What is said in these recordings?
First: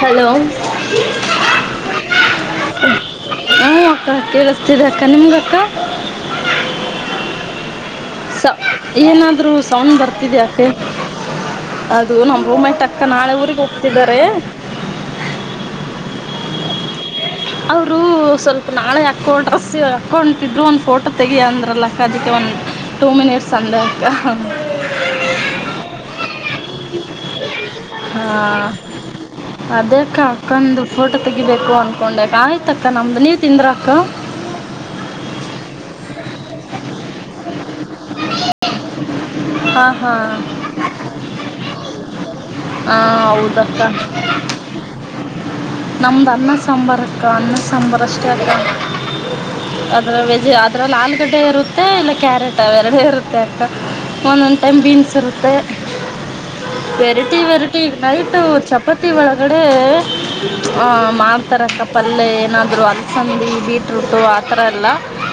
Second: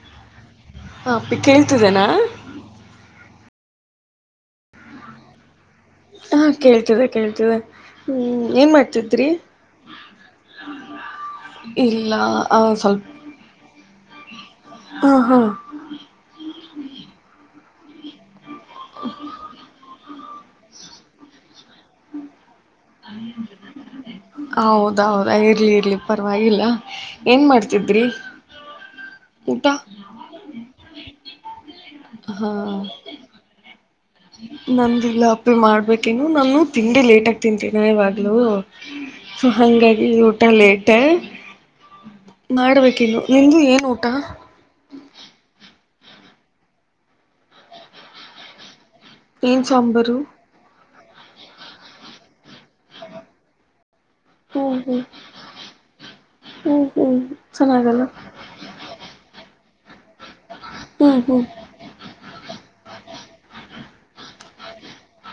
Hello ಹ ಅಪ್ಪಿ ಕೇಳ್ತಿದೆನಾ? ಹಾ ಅಕ್ಕ ಕೇಳಿಸತೀದೆ ಅಕ್ಕ ನಿಮಗ ಅಕ್ಕ? ಹಾ ಕೇಳ್ತೀದೆ ಕೇಳ್ತೀದೆ. ಸ ಏನಾದ್ರು ಸೌಂಡ್ ಬರ್ತಿದ್ಯಾ ಅತ್ತೆ ಇಲ್ಲ ಅದು ನಮ್ಮ ರೂಮೇಟ್ ಅಕ್ಕ ಸ್ವಲ್ಪ ನಾಳೆ ನಾಳೆ ಊರಿಗೆ ಹೋಗ್ತಿದ್ದಾರೆ. ಹಾ ಹಾ ಅವರು ಸ್ವಲ್ಪ. ನಾಳೆ ಅಕೌಂಟ್ ಅ ಅಕೌಂಟ್ ಇದ್ರು ಒಂದ್ ಫೋಟೋ ತೆಗಿ ಅಂದ್ರು. [unintelligible] ಅದಿಕ್ಕೆ ಓನ್ ಹೌದಾ ಹೌದಾ ಇರ್ಲಿ ಇರ್ಲಿ ಪರವಾಗಿಲ್ಲ ಏನ್ ಮಾಡ್ತಿದ್ರಿ ಊಟ ಅದೇ ಅಕ್ಕ ಅಕ್ಕಂದು ಫೋಟೋ ತೆಗಿಬೇಕು ಅಂದ್ಕೊಂಡೆ ಹಾ ಆಯ್ತಕ್ಕ ನಮ್ದು ನೀವು ತಿಂದರಕ ನಂದಿಲ್ಲ ಅಪ್ಪಿ ಮಾಡ್ಬೇಕೇನು ನಾನು ತಿಂಡಿ ಲೇಟ್ ಆಗ ತಿಂತೀನ ಯಾವಗ್ಲುೂ ಹಾಂ ಹಂಗಾಗಿ ಹಾಂ ಊಟ ಲೇಟ್ ಹಾ ಹೌದಕ್ಕ ನಮ್ದು ಅನ್ನ ಸಾಂಬಾರ ಅಕ್ಕ ಅನ್ನ ಸಾಂಬಾರು ಅಷ್ಟೇ ಅಕ್ಕ ಏನ್ ಸಾಂಬರು ಲಲ್ ಆಲ್ಗಡ್ಡೆ ಇರುತ್ತೆ ಇಲ್ಲ ಕ್ಯಾರೆಟ್ ತ ಅವ್ ಎರಡೆ ಇರುತ್ತೆ ಅಕ್ಕ ಒಂನೋನ್ ಹ್ಮ್ ಟೈಮ್ ಹ್ಮ್ ಬೀನ್ಸ್ ಇರುತ್ತೆ ಹ್ಮ್ ಹ್ಮ್ ವೈರಟಿ ಚೆನ್ನಾಗಲ್ಲ ನೈಟ್ ಚಪಾತಿ ಒಳಗ ಕಡೆ ಆ ಹ್ಮ್ ಮಾಡ್ತಾರಕ್ಕ ಪಲ್ಲೆ ಏನಾದ ಇದ್ರು ಅದ್ಸಂದಿ ಬೀಟ್ರೂಟ ಆ ಥರ ಎಲ್ಲ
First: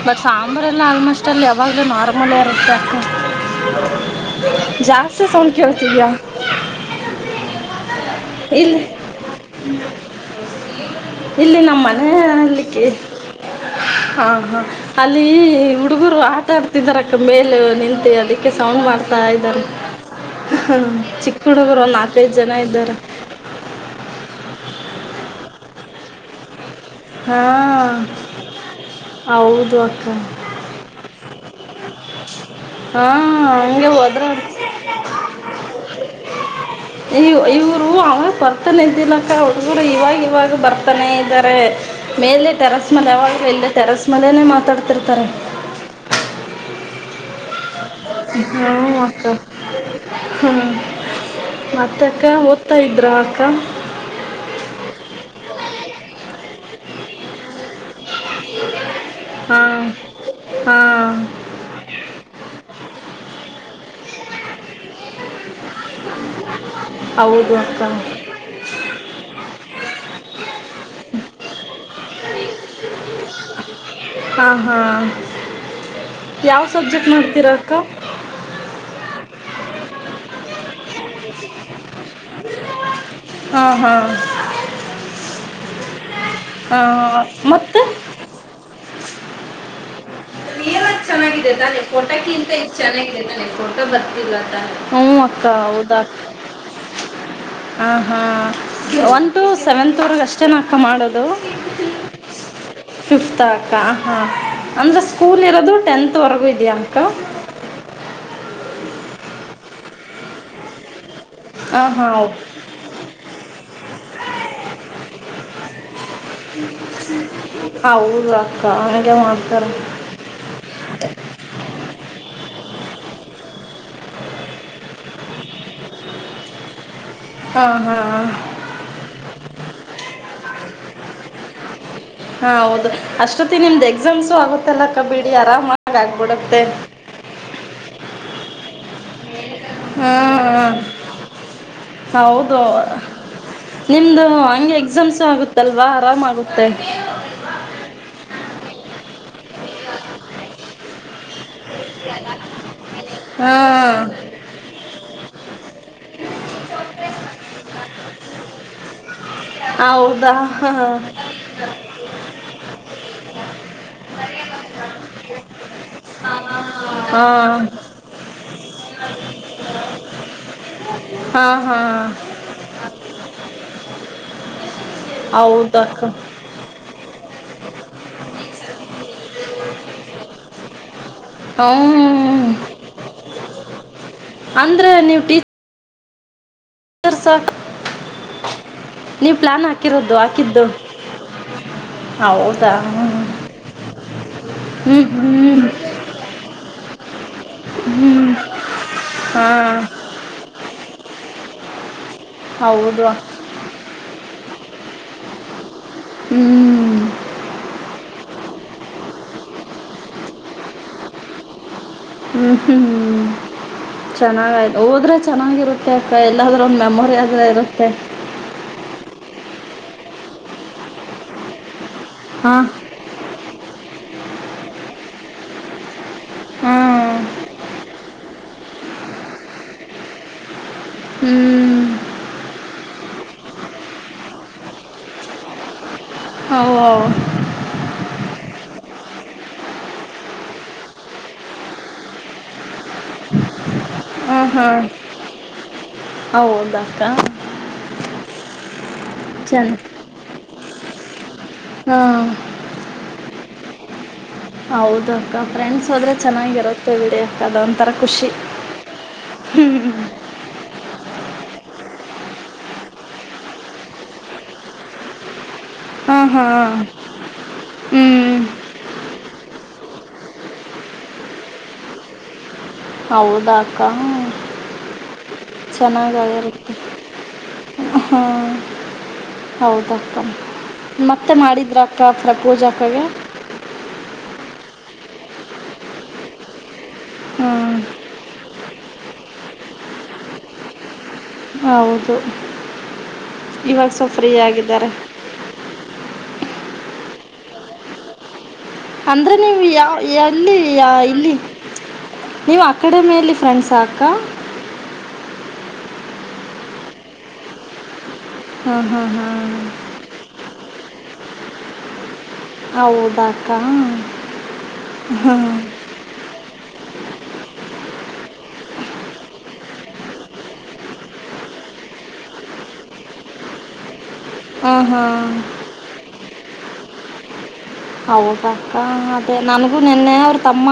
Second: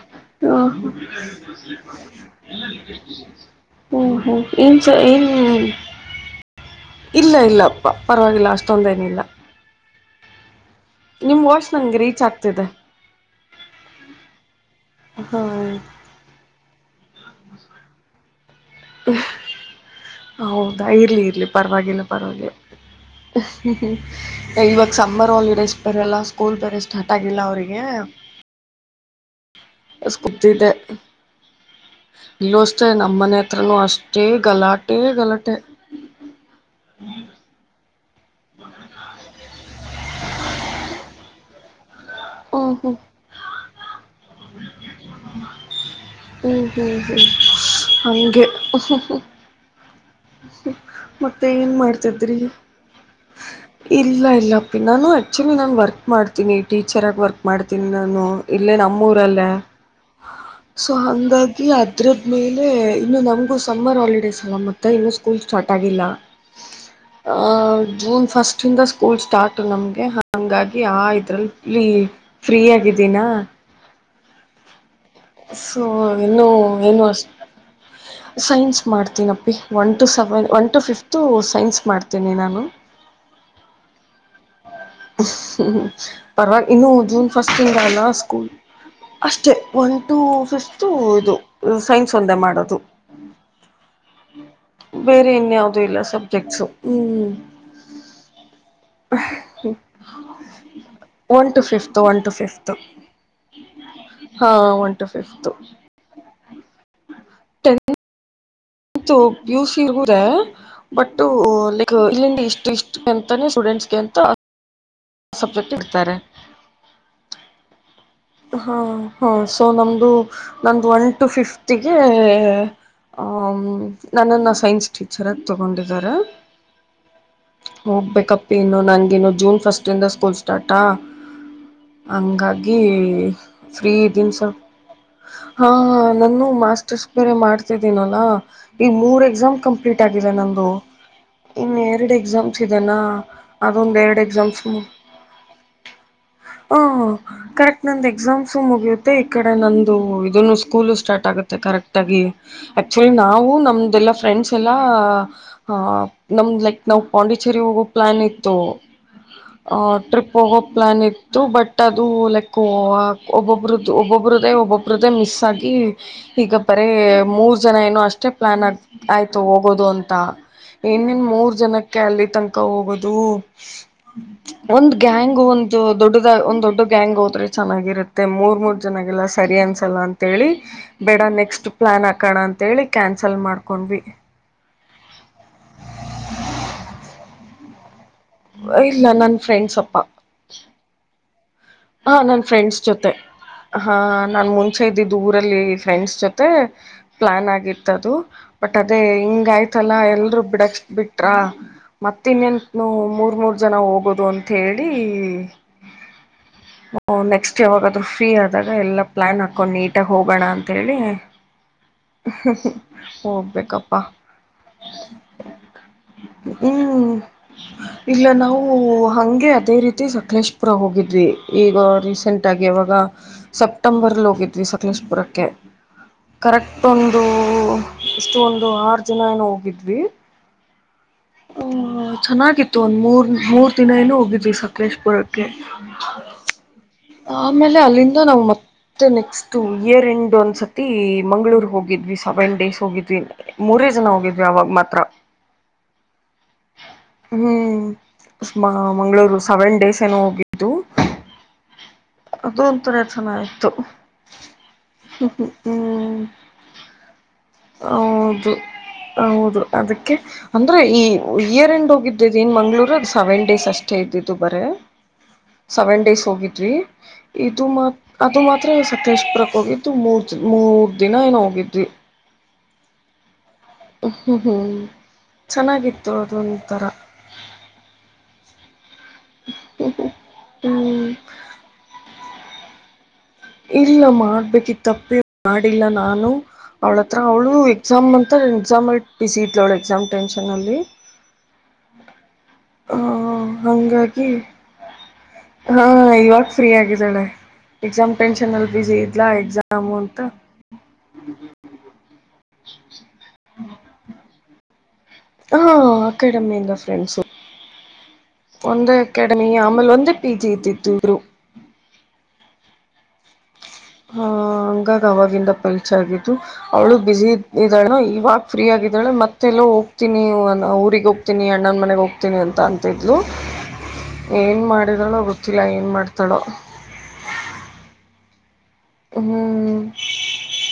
ಬಟ್ ಸಾಂಬ್ರ ಎಲ್ಲ ಹ್ಮ್ ಆಲ್ಮೋಸ್ಟ್ ಅಲ್ ಯಾವಾಗ್ಲೂ ನಾರ್ಮಲ್ ಇರುತ್ತೆ ಕ್ಕ ಹ್ಮ್ ಹ್ಮ್ ಏನ್ ಸ ಜಾಸ್ತಿ ಏನ್ ಸೌಂಡ್ ಕೇಳುಸ್ತಿದ್ಯಾ ಇಲ್ಲ ಇಲ್ಲ ಪ ಪರ್ವಾಗಿಲ್ಲ ಅಷ್ಟೊಂದೇನಿಲ್ಲ [unintelligible] ನಿಮ್ ಇಲ್ಲಿ ವಾಯ್ಸ್ ನಮ್ಮ ನನ್ಗೆ ರೀಚ್ ಆಗ್ತಿದೆ ಮನೆನಲಿಕ್ಕೆ ಹಾ ಹಾ ಅಲ್ಲಿ ಹಾ ಹುಡುಗುರು ಆಟ ಆಡ್ತಿದಾರ್ ಕ್ಕ ಮೇಲು ನಿಂತೆ ಅದಿಕ್ ಹಃ ಹ್ಮ ಹೌದಾ ಇರ್ಲಿ ಚಿಕ್ಕ ಇರ್ಲಿ ಹುಡುಗರು ಒಂದ್ ಪರ್ವಾಗಿಲ್ಲ ನಾಲ್ಕೈದು ಪರ್ವಾಗಿಲ್ಲ ಜನ ಇದ್ದಾರೆ ಹಃ ಹಃ ಇವಾಗ್ ಸಮ್ಮರ್ ಹಾಲಿ ಸ್ ಬರಲ್ಲ ಸ್ಕೂಲ್ ಬೇರೆಸ್ ಹಾ ಹೌದು ಅಕ್ಕ ಹುಸ್ ಕುದಿದ್ದೆ ಇಲ್ಲು ಅಷ್ಟೇ ಹಾ ನಮ್ಮನೆ ಹತ್ರನೂ ಹಂಗೆ ಹೋದ್ರ ಅಷ್ಟೇ ಗಲಾಟೆ ಗಲಾಟೆ ಇ ಇವರು ಅವಾಗ ಬರ್ತಾನೆ ಇದ್ದಿನಕ ಹುಡುಗ್ರು ಇವಾಗ್ ಇವಾಗ್ ಬರ್ತಾನೇ ಇದ್ದಾರೆ ಮೇಲೆ ಹ್ಮ್ ಹ್ಮ್ ಟೆರೇಸ್ಮೆಲ್ ಯಾವಾಗಲೂ ಇಲೆ ತೆರಸ್ ಮನೆನೇ ಮಾತಾಡ್ತಿರ್ತಾರೆ ಹ್ಮ ಹ್ಮ ಹಂಗೆ ಹಃ ಹ್ಞೂ ಹಃ ಅಕ್ಕ ಹ್ಞೂ ಮತ್ತೆ ಏನ್ ಮತ್ತಕ್ಕ ಮಾಡ್ತಿದ್ರಿ ಓದ್ತಾ ಇದ್ರ ಅಕ್ಕ ಇಲ್ಲ ಇಲ್ಲ ಅಪ್ಪಿ ನಾನು ಅಕ್ಚ ನಾನ್ ವರ್ಕ್ ಮಾಡ್ತೀನಿ ಟೀಚರ್ ಆಗ್ ವರ್ಕ್ ಮಾಡ್ತೀನಿ ನಾನು ಇಲ್ಲೇ ನಮ್ಮೂರಲ್ಲೇ ಹಾಂ ಸೊ ಹಾಂ ಹಂಗಾಗಿ ಅದ್ರದ್ ಮೇಲೆ ಇನ್ನು ನಮ್ಗೂ ಸಮ್ಮರ್ ಹಾಲಿಡೇಸ್ ಅಲ್ಲ ಮ ಇನ್ನು ಸ್ಕೂಲ್ ಸ್ಟಾರ್ಟ್ ಆಗಿಲ್ಲ ಆ ಹೌದು ಅಕ್ಕ ಜೂನ್ ಫಸ್ಟ್ ಯಿಂದ ಸ್ಕೂಲ್ ಸ್ಟಾಟ್ ತು ನಮ್ಗೆ ಹಂಗಾಗಿ ಆ ಇದ್ರಲ್ಲಿ ಫ್ಲಿ ಫ್ರೀ ಆಗಿದೀನ ಹಾ ಹಾ ಇನ್ನೂ ಯಾವ ಏನು ಸಬ್ಜೆಕ್ಟ್ ಅಷ್ಟ ಮಾಡ್ತೀರಾ ಅಕ್ಕ ಸೈನ್ಸ್ ಮಾಡ್ತೀನಪ್ಪಿ one to seven one to fifth science ಮಾಡ್ತೀನಿ ನಾನು ಹಾ ಹಾ [unintelligible] ಪರವಾಗಿ ಇನ್ನುೂ ಜೂನ್ ಫಸ್ಟ್ ಇಂದ ಮತ್ತು ಅಲ್ಲ ಸ್ಕೂಲ್ ಅಷ್ಟೆ ಒನ್ ಟು ಫಿಫ್ ಚೆನ್ನಾಗಿದೆ ತಾನೆ [unintelligible] ಇದು ಚೆನ್ನಾಗಿದೆ ತಾನೆ ಫೋಟೋ ಬರ್ತಿಲ್ಲಾನೆ ಹ ಬೇರೆ ಅಕ್ಕ ಇನ್ಯಾವುದೂ ಇಲ್ಲ ಹೌದಾ ಸಬ್ಜೆಕ್ಟ್ಸು ಹ್ಮ್ ಹ ಹಾ one to seven one to fifth one to ಫಿಫ್ fifth ಅಕ್ಕ ಹಾಂ ಒನ್ ಅಂದರೆ ಟು ಸ್ಕೂಲ್ ಫಿಫ್ತ್ ಇರೋದು ಟೆಂತ್ವರೆಗೂ ಇದೆಯ ಅಕ್ಕ [unintelligible] ಪಿಯುಸಿರ್ಗು [unintelligible] ಬಟ್ ಹಾಂ ಲೈಕ್ ಹಾಂ ಇಲ್ಲಿಂದ ಇಷ್ಟ ಇಷ್ಟ ಅಂತನೇ ಸ್ಟೂಡೆಂಟ್ಸ್ಗೆ ಅಂತ ಸಬ್ಜೆಕ್ಟ್ ಇಡ್ತಾರೆ ಹ ಓಕ [unintelligible] ಸೊ ನಮ್ದು ನಂದು ಒನ್ ಟು ಫಿಫ್ತ್ಗೆ ನನ್ನನ್ನ ಸೈನ್ಸ್ ಟೀಚರ್ ಅಂತ [unintelligible] ತೊಗೊಂಡಿದ್ದಾರೆ ಹಾಂ ಹಾಂ ಹೋಗ್ಬೇಕಪ್ಪ ಇನ್ನು ನಂಗಿನು ಜೂನ್ ಫಸ್ಟ್ ಇಂದ ಸ್ಕೂಲ್ ಸ್ಟಾರ್ಟಾ ಹಾಂ ಹಂಗಾಗಿ ಹೌದು ಅಷ್ಟೊತ್ತಿಗೆ ನಿಮ್ದು ಫ್ರೀ ಎಕ್ಸಾಮ್ಸು ಇದೀನಿ ಸ ಆಗುತ್ತಲ್ಲ ಅಕ್ಕ ಬಿಡಿ ಹಾ ಆರಾಮಾಗಿ ನಾನು ಆಗ್ಬಿಡುತ್ತೆ ಮಾಸ್ಟರ್ಸ್ ಬೇರೆ ಮಾಡ್ತಿದ್ದೀನಲ್ಲಾ ಈ ಮೂರ್ ಎಕ್ಸಾಮ ಕಂಪ್ಲೀಟ್ ಆಗಿದೆ ಹಾಂ ನಂದು ಹಾಂ ಇನ್ನು ಎರಡು ಎಕ್ಸಾಮ್ಸ್ ಹೌದು ಇದೆನಾ ಅದೊಂದು ಎರಡು ನಿಮ್ಮದು ಎಕ್ಸಾಮ್ ಹಂಗೆ ಎಕ್ಸಾಮ್ಸು ಆಗುತ್ತಲ್ವಾ ಆರಾಮಾಗುತ್ತೆ ಆ ಕರೆಕ್ಟ್ ಎಕ್ಸಾಮ್ಸು ಮುಗಿಯುತ್ತೆ ಈ ಕಡೆ ನಂದು ಇದುನೂ ಸ್ಕೂಲು ಸ್ಟಾರ್ಟ್ ಆಗುತ್ತೆ ಕರೆಕ್ಟ್ ಾಗಿ [unintelligible] ಆಕ್ಚುಲಿ ನಾವು ಹಾ ನಮ್ದಲ್ಲಾ ಫ್ರೆಂಡ್ಸ್ ಎಲ್ಲಾ ಹ ನಮ್ದ್ ಲೈಕ್ ನಾವ್ ಪಾಂಡಿಚೆರಿ ಹೋಗೋ ಪ್ಲಾನ್ ಇತ್ತು ಆ ಟ್ರಿಪ್ ಹೌದಾ ಹೋಗೋ ಹ ಪ್ಲಾನ್ ಇತ್ತು ಬಟ್ ಅದು ಲೈಕ್ [unintelligible] ಒಬ್ಬರುದು ಒಬೊಬ್ರೇದೇ ಒಬ್ಬಬ್ [unintelligible] ಮಿಸ್ ಆಗಿ ಈಗ ಬರೇ ಹಾ ಮೂರ್ ಜನ ಏನೋ ಅಷ್ಟೇ ಪ್ಲಾನ್ ಆಯ್ತು ಹೋಗೋದು ಅಂತ ಹಾ ಮೂರ್ ಹಾ ಜನಕ್ಕೆ ಅಲ್ಲಿ ತನಕ ಹೋಗೋದು ಒಂದ್ ಗ್ಯಾಂಗ್ ಒಂದು ಹೌದಕ್ಕ ದೊಡ್ಡದ ಒಂದ್ ದೊಡ್ಡ ಗ್ಯಾಂಗೋ ಚೆನ್ನಾಗಿರುತ್ತೆ ಮೂರ್ ಮೂರ್ ಜನಾಗಲ್ಲ ಸರಿ ಅನ್ಸಲ್ಲ ಅಂತೇಳಿ ಬೇಡ ನೆಕ್ಸ್ಟ್ ಪ್ಲಾನ್ ಹಾಕಾಣ ಹ್ಮ್ ಅಂತೇಳಿ ಕ್ಯಾನ್ಸಲ್ ಮಾಡ ಕೊಂಡ್ವಿ ಅಂದ್ರೆ ನೀವು್ ಟೀ ತೀರ್ಸ ಇಲ್ಲ ನೀವು ನನ್ನ ಪ್ಲಾನ್ ಹಾಕಿರೋದು ಹಾಕಿದ್ದು ಹ ನನ್ ಹೌದಾ ಫ್ರೆಂಡ್ಸ್ ಜೊತೆ ಹಾ ನಾನ್ ಮುಂಚೆ ಇದ್ದ ಹ್ಮ್ ದೂರಲ್ಲಿ ಹ್ಮ್ ಫ್ರೆಂಡ್ಸ್ ಜೊತೆ ಪ್ಲಾನ್ ಆಗಿತ್ತ ಅದು ಹ್ಮ್ ಬಟ್ ಅದೇ ಹಾ ಹಿಂಗ ಆಯ್ತಲ್ಲ ಎಲ್ರೂ ಬಿಡಕ್ ಬಿಟ್ರಾ ಮತ್ತ ಇನ್ನೆತ್ ಹೌದು ಮೂರ್ ಮೂರು ಜನ ಹೋಗೋದು ಅಂತ ಹೇಳಿ ಹ್ಮ್ ಹಓ ನೆಕ್ಸ್ಟ್ ಇ ಹೋಗತ್ತೆ [unintelligible] ಆದರು ಫ್ರೀ ಆದಾಗ ಎಲ್ಲಾ ಪ್ಲಾನ್ ಹಾಕೊಂಡ್ ನೀಟಾಗಿ ಹೋಗೋಣ ಅಂತ ಹೇಳಿ ಹ್ಮ್ ಹ್ಮ್ ಹೋಗ್ಬೇಕಪ್ಪಾ ಚೆನ್ನಾಗಾಯ್ತು ಹೋದ್ರೆ ಚೆನ್ನಾಗಿರುತ್ತೆ ಅಕ್ಕ ಎಲ್ಲಾದ್ರೂ ಒಂದು ಹ್ಮ್ ಮೆಮೊರಿ ಆದ್ರೆ ಇರುತ್ತೆ ಇಲ್ಲ ನಾವು ಹಂಗೆ ಅದೇ ರೀತಿ ಸ ಕಲೇಶ್ ಪುರ ಹೋಗಿ. ದ್ವಿ ಈಗ ರೀಸೆಂಟ್ ಹಾ ಆಗಿ ಯವಾಗ ಸೆಪ್ಟೆಂಬರ್ಲ್ಲಿ ಹೋಗಿ ದ್ವಿ [unintelligible] ಸಕಲೇಶಪುರಕ್ಕೆ. ಕರೆಕ್ಟ್ ಹ್ಮ್ ಒಂದೂ ಸ್ಟೋನ್ ದು ಆರ್ ಜನ ಏನೋ ಹೋಗಿದ್ವಿ. ಹ ಹ್ಮ್ ಚೆನ್ನಾಗಿತ್ತು ಒಂದ ಮೂರ್ ಮೂರು ದಿನ ಏನು [unintelligible] ಹೋಗಿದ್ವಿ ಸಕಲೇಶಪುರಕ್ಕೆ. ಹೌ ಹೌ ಆಮೇಲೆ ಅಲ್ಲಿಂದ ನಾವು ಮತ್ತೆ ನೆಕ್ಸ್ಟ್ ಇಯರ್ ಎಂಡ್ ಒಂದ್ಸತಿ ಮಂಗ್ಗಳೂರ್ ಹೋಗಿದ್ವಿ ಸವೆನ್ ಡೇಸ್ ಹೋಗಿದ್ವಿ ಮೂರೇ ಜನ ಹಾ ಹೋಗಿದ್ವಿ ಹಾ ಅವಾಗ ಮಾತ್ರ ಹೌದಕ್ಕ ಹ್ಮ್ ಉಸ್ಮಾ [unintelligible] ಮಂಗಳೂರು ಚೆನ್ನ ಸೆವೆನ್ ಡೇಸ್ ಏನೋ ಹೋಗಿ ತು. ಹಾಂ ಅದು ಒಂಥರಾ ಚೆನ್ನಾಗಿ ತು ಹೌದು ಅಕ್ಕ ಫ್ರೆಂಡ್ಸ್ ಹೋದ್ರೆ ಚೆನ್ನಾಗಿರುತ್ತೆ ಬಿಡಿ ಅಕ್ಕ ಅದೊಂಥರ ಖುಷಿ ಹೌದು ಹೌದು ಹ್ಮ್ ಅದಕ್ಕೆ [unintelligible] ಈ ಇಯರ್ ಎಂಡ್ ಹೋಗಿದ್ವಿ ಏನ್ ಮಂಗ್ಳೂರ ಸೆವೆನ್ ಡೇಸ್ ಅಷ್ಟೇ ಇದ್ದಿದ್ದು ಬರೇ ಸೆವೆನ್ ಡೇಸ್ ಹಾಂ ಹೋಗಿದ್ ಹಾಂ [unintelligible] ಇದು ಮಾ ಅದು ಹ್ಮ್ ಮಾತ್ರ ಸಕಲೇಶಪುರಕ್ಕೆ ಹೋಗಿದ್ದು ಮೂರ್ ಮೂರ್ ದಿನ ಏನೊ ಹೋಗಿದ್ವಿ ಹೌದಾ [unintelligible] ಹ್ಮ್ ಹ್ಮ್ ಚೆನ್ನಾಗಿತ್ತು ಚೆನ್ನಾಗಾಗಿರುತ್ತೆ ಅದೊಂತರ ಹ ಹೌದಕ್ಕ ಹ್ಮ್ ಮತ್ತೆ ಮಾಡಿದ್ರ ಅಕ್ಕ ಮತ್ತೆ [unintelligible] ಪೂಜೆ ಆಗ್ತ ಇದೆ ಇಲ್ಲ ಮಾಡ್ಬೇಕಿತ್ತಪ್ಪಿ ಮಾಡಿಲ್ಲ ನಾನು ಅವಳತ್ರ ಅವಳು ಹ್ಮ್ ಎಕ್ಸಾಮ್ ಅಂತ ಹೇಳಿ ಎಕ್ಸಾಮ್ ಬಿಜ್ಹೀ ಇದ್ಲೋಳ್ ಎಕ್ಸಾಮ್ ಟೆನ್ಶನ್ನಲ್ಲಿ ಹೌದು ಇವಾಗ್ ಸ್ವಲ್ಪ್ ಫ್ರೀ ಹಾಗಾಗಿ ಆಗಿದ್ದಾರೆ. ಹಾ ಇವಾಗ ಫ್ರೀ ಆಗಿದ್ದಾಳೆ ಎಕ್ಸಾಮ್ ಟೆನ್ಶ್ ಅಂದ್ರೆ ನೀವು ಯಾವ್ ಎಲ್ಲಿ ಯಾ ಇಲ್ಲಿ ನೀವು ಅಕಾಡೆಮೇಲಿ ಫ್ರೆಂಡ್ಸಾ ಅಕ್ಕ. ಹಾ ಅಕಾಡೆಮಿಯಿಂದ ಫ್ರೆಂಡ್ಸು. ಹಾ ಒಂದೆ ಹಾ ಹಾ ಅಕಾಡೆಮಿಯ ಆಮೇಲ್ ಒಂದೆ ಪಿಜಿ ಇದ್ದಿದ್ದು ಇಬ್ರು. ಹೌದ್ ಹಾ ಹಂಗಾಗ ಅವವಾಗಿಂದ ಪಿಲ್ಸ್ ಆಗಿದ್ದು ಅವಳು ಬಿಸಿ ಇದ ಇದ್ದಾಳ ಇವಾಗ ಫ್ರೀ ಆಗಿದ್ದಾಳೆ ಮತ್ತೆಲ್ಲ ಹೋಗ ಹೋಗ್ತೀನಿ ಊರಿಗೆ ಹೋಗ್ತೀನಿ ಅಣ್ಣನ ಮನೆಗೆ ಹೋಗ್ತೀನಿ ಅಂತ ಅಂತಿದ್ಲು. ಏನು ಹಾಂ ಮಾಡಿದಳೋ ಹಾಂ ಗೊತ್ತಿಲ್ಲ ಏನು ಮಾಡ್ತಾಳೋ. ಹ ಅದೇ ನನಗೂ ಹ್ಮ್ ನೆನ್ನೆ ಅವ್ರ ತಮ್ಮ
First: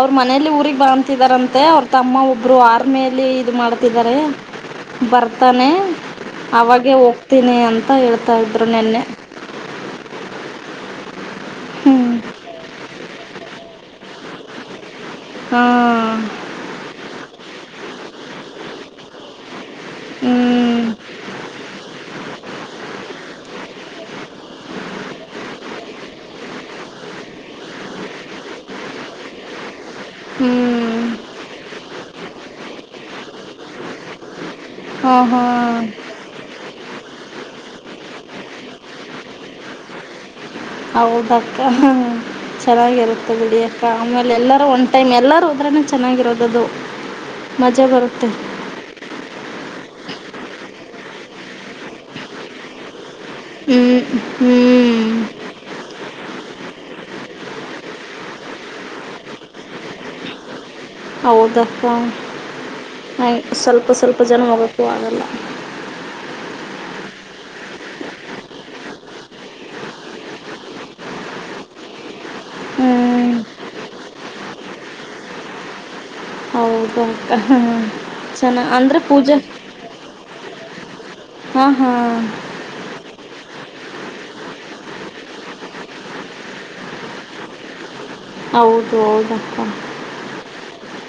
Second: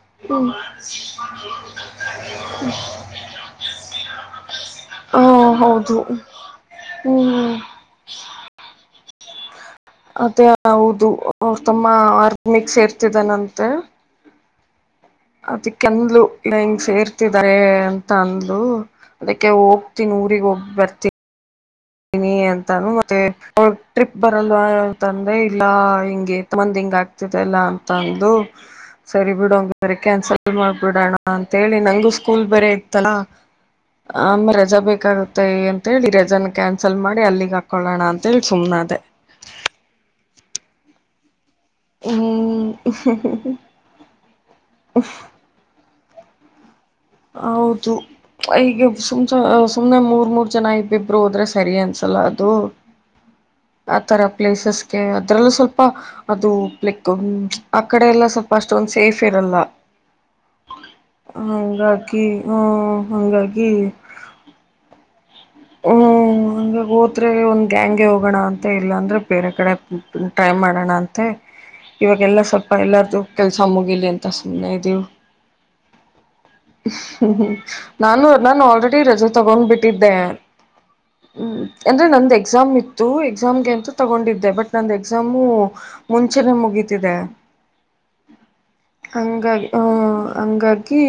ಅವ್ರ ಮನೆಯಲ್ಲಿ ಊರಿಗೆ ಬತಿದಾರಂತೆ ಅವ್ರ ತಮ್ಮ ಒಬ್ಬರು ಆರ್ಮೇಲಿ ಇದು ಮಾಡ್ತಿದ್ದಾರೆ. ಹ ಬರ್ತಾನೆ ಹೌದು ಅವಾಗೆ ಹ್ಮ್ ಹೋಗ್ತೀನಿ ಅಂತ ಹೇಳ್ತಾ ಇದ್ರು ನೆ. ಆಮೇಲೆ. ಮತ್ತೆ ಹೌದು ತಮ್ಮ ಹ್ಞೂ ಆರ್ಮಗ್ ಸೇರ್ತಿದ್ದಾನಂತೆ. ಹಾಂ ಅದಕ್ಕೆಂದ್ಲು ಇಲ್ಲ ಹಿಂಗ್ ಸೇರ್ತಿದಿದ್ದಾರೆ ತಂದ್ಲು ಅದಕ್ಕೆ ಹೋಗ ಹ್ಞೂ ಊರಿಗೆ ಹೋಗ ಬರ್ತಿ [unintelligible] ಟ್ರಿಪ್ ಬರಲ್ವಾ ಅಂತಂದ್ರೆ ಇಲ್ಲ ಹಿಂಗ ಎ ಮಂದ್ ಹಿಂಗ ಆಗ್ತಿದೆಲ್ಲ ಅಂತಂದು ಸರಿ ಬಿಡು ಬರ ಕ್ಯಾನ್ಸಲ್ ಹ್ಞೂ ಮಾಡ್ಬಿಡೋಣ ಅಂತ ಹೇಳಿ ನಂಗು ಸ್ಕೂಲ್ ಬರ ಇತ್ತಲ್ಲ ಆಮೇಲೆ ಜ ಹಾಂ ಬೇಕಾಗುತ್ತೆ ಹಾಂ ಅಂತ ಹೇಳಿ ರಜನ್ ಮಾಡಿ ಅಲ್ಲಿಗೆ ಹಾಕೊಳ್ಳೋಣ ಅಂತೇಳಿ ಸುಮ್ನ ಅದೇ ಹೌದಾ ಚೆನ್ನಾಗಿರುತ್ತೆ ಹ್ಮ್ ಬಿಡಿ ಅಕ್ಕ ಆಮೇಲೆ ಎಲ್ಲಾರೂ ಒನ್ ಟೈಮ್ ಎಲ್ಲರೂ ಹೋದ್ರನ ಚೆನ್ನಾಗಿರುತ್ತೆ [unintelligible] ಹೌದು ಈಗ ಸುಮ್ಸ ಸುಮ್ನೆ ಮೂರ್ ಮೂರ್ ಜನ ಆಯ್ತು ಇಬ್ರು ಹೋದ್ರೆ ಸರಿ ಅನ್ಸಲ್ಲ ಅದು ಹ್ಞೂ ಆ ತರ ಹ್ಞೂ ಪ್ಲೇಸಸ್ಗೆ ಆ ತರ ಯಲ್ಲ ಸ್ವಲ್ಪ ಅದು ಆ ಕಡೆ ಎಲ್ಲ ಸ್ವಲ್ಪ ಅಷ್ಟೊಂದ ಸೇಫ್ ಇರಲ್ಲ ಹೌದಕ್ಕ ಹಂಗಾಗಿ ಹ ನ ಹಂಗಾಗಿ ಸ್ವಲ್ಪ ಸ್ವಲ್ಪ ಜನ ಹೋಗಕು ಆಗಲ್ಲ. ಹೂ ಹೋದ್ರೆ ಒಂದ್ ಗ್ಯಾಂಗ್ಗೆ ಹೋಗೋಣ ಅಂತ ಇಲ್ಲ ಅಂದ್ರೆ ಬೇರೆ ಕಡೆ ಟ್ರೈ ಮಾಡೋಣ ಅಂತೆ ಇವಾಗ. ಎಲ್ಲ ಸ್ವಲ್ಪ ಎಲ್ಲಾರ್ದು ಹ್ಞೂ ಕೆಲಸ ಮುಗಿಲಿ ಅಂತ ಅಷ್ಟ್ ನ್ನದುವು ಹೌದು ಅಕ್ಕ ಹ್ಮ್ ಹ್ಮ್ ಹಾಂ ನಾನು ಚೆನ್ನ ನಾನು ಅಂದರೆ ಆಲ್ರೆಡಿ ರಜೆ ಪೂಜೆ ತಗೊಂಡ್ ಬಿಟ್ಟಿದ್ದೆ. ಹ್ಮ್ ಹಾಂ ಅಂದ್ರೆ ಹಾಂ ನಂದ ಎಕ್ಸಾಮ್ ಇತ್ತು ಎಕ್ಸಾಮ್ಗೆ ಅಂತ ತಗೊಂಡಿದ್ದೆ ಬಟ್ ನಂದು ಎಕ್ಸಾಮು ಮುಂಚೆನೆ ಮುಗೀತಿದೆ ಹೌದು ಹೌದಕ್ಕ ಹಂಗಾಗಿ ಹ್ಮ್ ಹಂಗಾಗಿ.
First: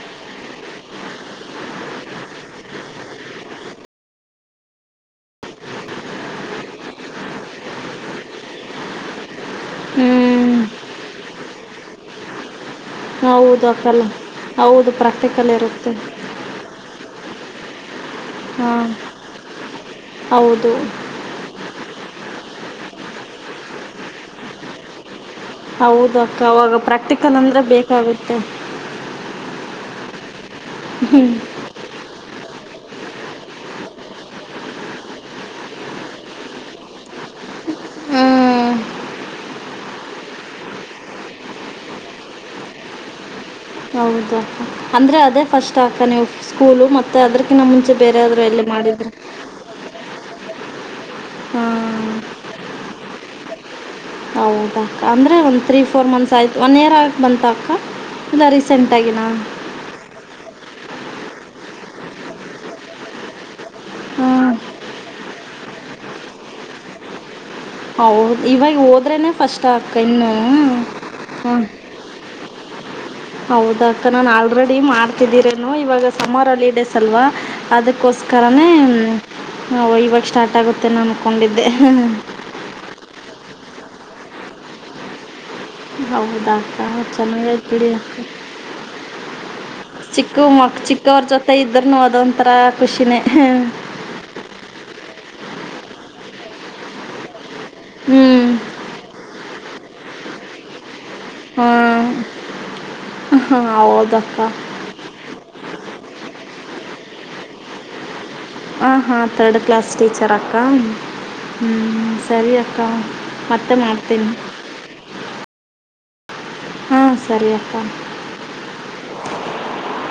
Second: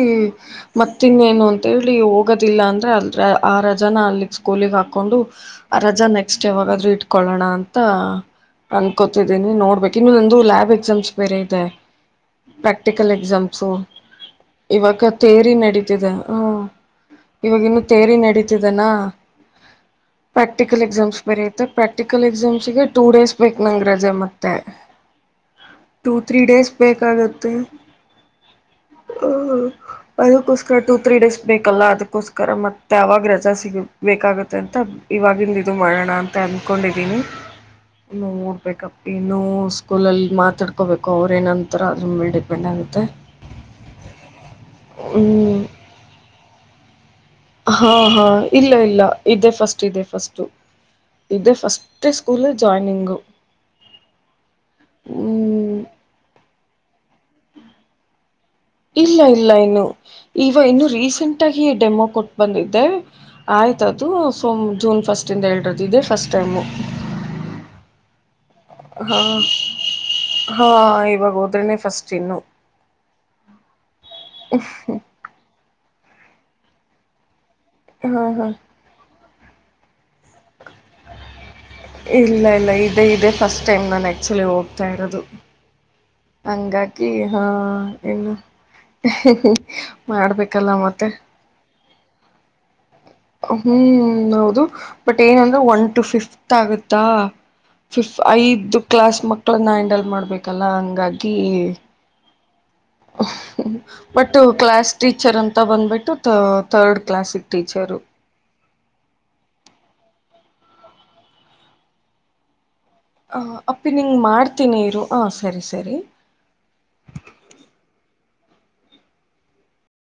ಮತ್ತ ಇನ್ನೇನು ಅಂತೇಳಿ ಹೋಗೋದಿಲ್ಲ ಅಂದ್ರೆ ಅಲ್ ಆರ ಜನ ಅಲ್ಲಿ ಸ್ಕೂಲಿಗೆ ಹಾಕೊಂಡು ರಜಾ ನೆಕ್ಸ್ಟ್ ಡೇ ಯಾವಾಗಾದ್ರೂ ಇಟ್ಕೊಳ್ಳೋಣ ಅಂತ ಅನ್ಕೋತಿದ ಇದ ನೋಡ್ಬೇಕ ಇನ್ನು ಹ್ಞೂ ನಂದು ಲ್ಯಾಬ್ ಎಕ್ಸಾಮ್ಸ್ ಬೇರೆ ಐತೆ. ಪ್ರಾಕ್ಟಿಕಲ್ ಹೌದು ಎಕ್ಸಾಮ್ಸು ಅಕ್ಕಲ್ಲ ಹೌದು ಇವಾಗ ತೇರಿ ಪ್ರಾಕ್ಟಿಕಲ್ ಇರುತ್ತೆ ನಡೀತಿದೆ ಹ್ಮ ಇವಾಗ ಇನ್ನು ತೇರಿ ನಡೀತಿದೆನಾ. ಹಾಂ ಹೌದು ಪ್ರಾಕ್ಟಿಕಲ್ ಎಕ್ಸಾಮ್ಸ್ ಬರೆೆಯ ಪ್ರಾಕ್ಟಿಕಲ್ ಎಕ್ಸಾಮ್ಸ್ಗೆ ಟೂ ಡೇಸ್ ನಂಗ್ ರಜೆ ಮತ್ತೆ. ಟೂ ಹೌದು ತ್ರೀ ಅಕ್ಕ ಡೇಸ್ ಅವಾಗ ಪ್ರಾಕ್ಟಿಕಲ್ ಬೇಕಾಗತ್ತೆ ಅಂದರೆ ಬೇಕಾಗುತ್ತೆ ಅದಕ್ಕೋಸ್ಕರ ಟೂ ತ್ರೀ ಡೇಸ್ ಬೇಕಲ್ಲ ಅದಕ್ಕೋಸ್ಕರ ಮತ್ತೆ. ಅವಾಗ ರಜ ಸಿಗು [unintelligible] ಬೇಕಾಗುತ್ತೆ ಅಂತ ಇವಾಗಿಂದ ಇದು ಮಾಡೋಣ ಅಂತ ಅಂದಕೊಂಡಿದೀನಿ ಹ್ಞೂ ಇನ್ನು ನೋಡ್ಬೇಕಪ್ಪ ಇನ್ನು ಸ್ಕೂಲಲ್ಲಿ ಮಾತಾಡ್ಕೋಬೇಕು ಅವ್ರ ಏನಂತರ ಅದ್ರ ಮೇಲೆ ಡಿಪೆಂಡ್ ಆಗುತ್ತೆ ಹೌದಾ ಅಂದ್ರೆ ಅದೇ ಹ್ಮ್ ಫಸ್ಟ್ ಅಕ್ಕ ನೀವು ಸ್ಕೂಲು ಮತ್ತೆ ಅದ್ರ ಹಾ ಹಾ ಇಲ್ಲ ಇಲ್ಲ ಇದೆ ಫಸ್ಟ್ ಇದೆ ಫಸ್ಟ್ ಇದೆ ಫಸ್ಟ್ ಸ್ಕೂಲ್ ಜಾಯ್ನಿಂಗು ಹೌದಕ್ಕ ಅಂದ್ರೆ ಒಂದ್ ತ್ರೀ ಹ್ಮ್ ಫೋರ್ ಮಂತ್ಸ್ ಆಯ್ತು. ಒನ್ ಇಯರ್ ಆಗಕ್ಕೆ ಬಂತ ಅಕ್ಕ ಇಲ್ಲ ಇಲ್ಲ ರೀಸೆಂಟಾಗಿನಾ ಇಲ್ಲ ಇನ್ನು ಈವ ಇನ್ನು ರೀಸ ಸಿಂಟಾಗಿ ಡೆಮೋ ಕೊಟ್ ಬಂದಿದ್ದೆ ಆಯ್ತದು ಸೊ ಹ್ಮ್ ಜೂನ್ ಫಸ್ಟ್ ಇಂದ ಎರಡ್ ಇದೆ ಫಸ್ಟ್ ಟೈಮು ಹೌ ಇವಾಗ ಹಾ ಹೋದ್ರೆನೆ ಫಸ್ಟ್ ಅಕ್ಕ ಇನ್ನು ಹಾ ಇವಾಗ ಹಾ ಹೋದ್ರನೆ ಫಸ್ಟ್ ಇನ್ನು ಹೌದ ಅಕ್ಕ ನಾನ್ ಆಲ್ರೆಡಿ ಮಾಡ್ತಿದ್ದೀರೇನು ಇವಾಗ ಸಮ್ಮರ್ ಹಾಲೀಡೇಸ್ ಅಲ್ವಾ. ಹಾ ಹಾ ಅದಕ್ಕೋಸ್ಕರನೇ. ನಾವು ಇವಾಗ ಸ್ಟಾರ್ಟ್ ಆಗುತ್ತೆನೋ ಅನ್ಕೊಂಡಿದ್. ಇಲ್ಲ ಇಲ್ಲ ಇದೆ ಇದೆ ಫಸ್ಟ್ ಟೈಮ್ ನಾನು ಆಕ್ಚುಲಿ ಹೋಗ್ತಾ ಇರೋದು. ಹೌದ ಆಕ್ಕಾ ಹಂಗಾಗಿ ಹಾ ಚೆನ್ನಾಗೈತ್ ಬಿಡಿ ಇನ್ನು ಚಿಕ್ಕ ಮಾಡ್ಬೇಕಲ್ಲ ಮಕ್ ಮತ್ತೆ ಚಿಕ್ಕವ್ರ ಜೊತೆ ಇದ್ರನು ಅದೊಂಥರ ಖುಷಿನೇ ಹ್ಞೂ ಹ್ಮ್ ಹೌದು ಬಟ್ ಏನಂದ್ರೆ ಒನ್ ಟು ಫ ಫ್ತ್ ಆಗುತ್ತಾ ಫಿಫ ಐದು ಕ್ಲಾಸ್ ಮಕ್ಳನ ಹಂಡಲ್ ಮಾಡ್ಬೇಕಲ್ಲಾ ಹಂಗಾ ಗಿ ಹ್ಮ್ ಹಾಂ ಬಟ್ ಹೌದಕ್ಕ ಕ್ಲಾಸ್ ಟೀಚರ್ ಅಂತ ಬಂದ್ಬಿಟ್ಟು ತ ತರ್ಡ್ ಕ್ಲಾಸಿಗ್ ಟೀಚರು ಹಾಂ ಹಾಂ ಥರ್ಡ್ ಕ್ಲಾಸ್ ಟೀಚರ ಅಕ್ಕ, ಹ್ಞೂ ಸರಿ ಅ ಹ ಅಪ್ಪಿ ನಿಂಗ ಮಾಡ್ತೀನಿ ಇರು ಹಾ ಸರಿ ಸರಿ. ಹಾಂ ಸರಿ ಅಕ್ಕ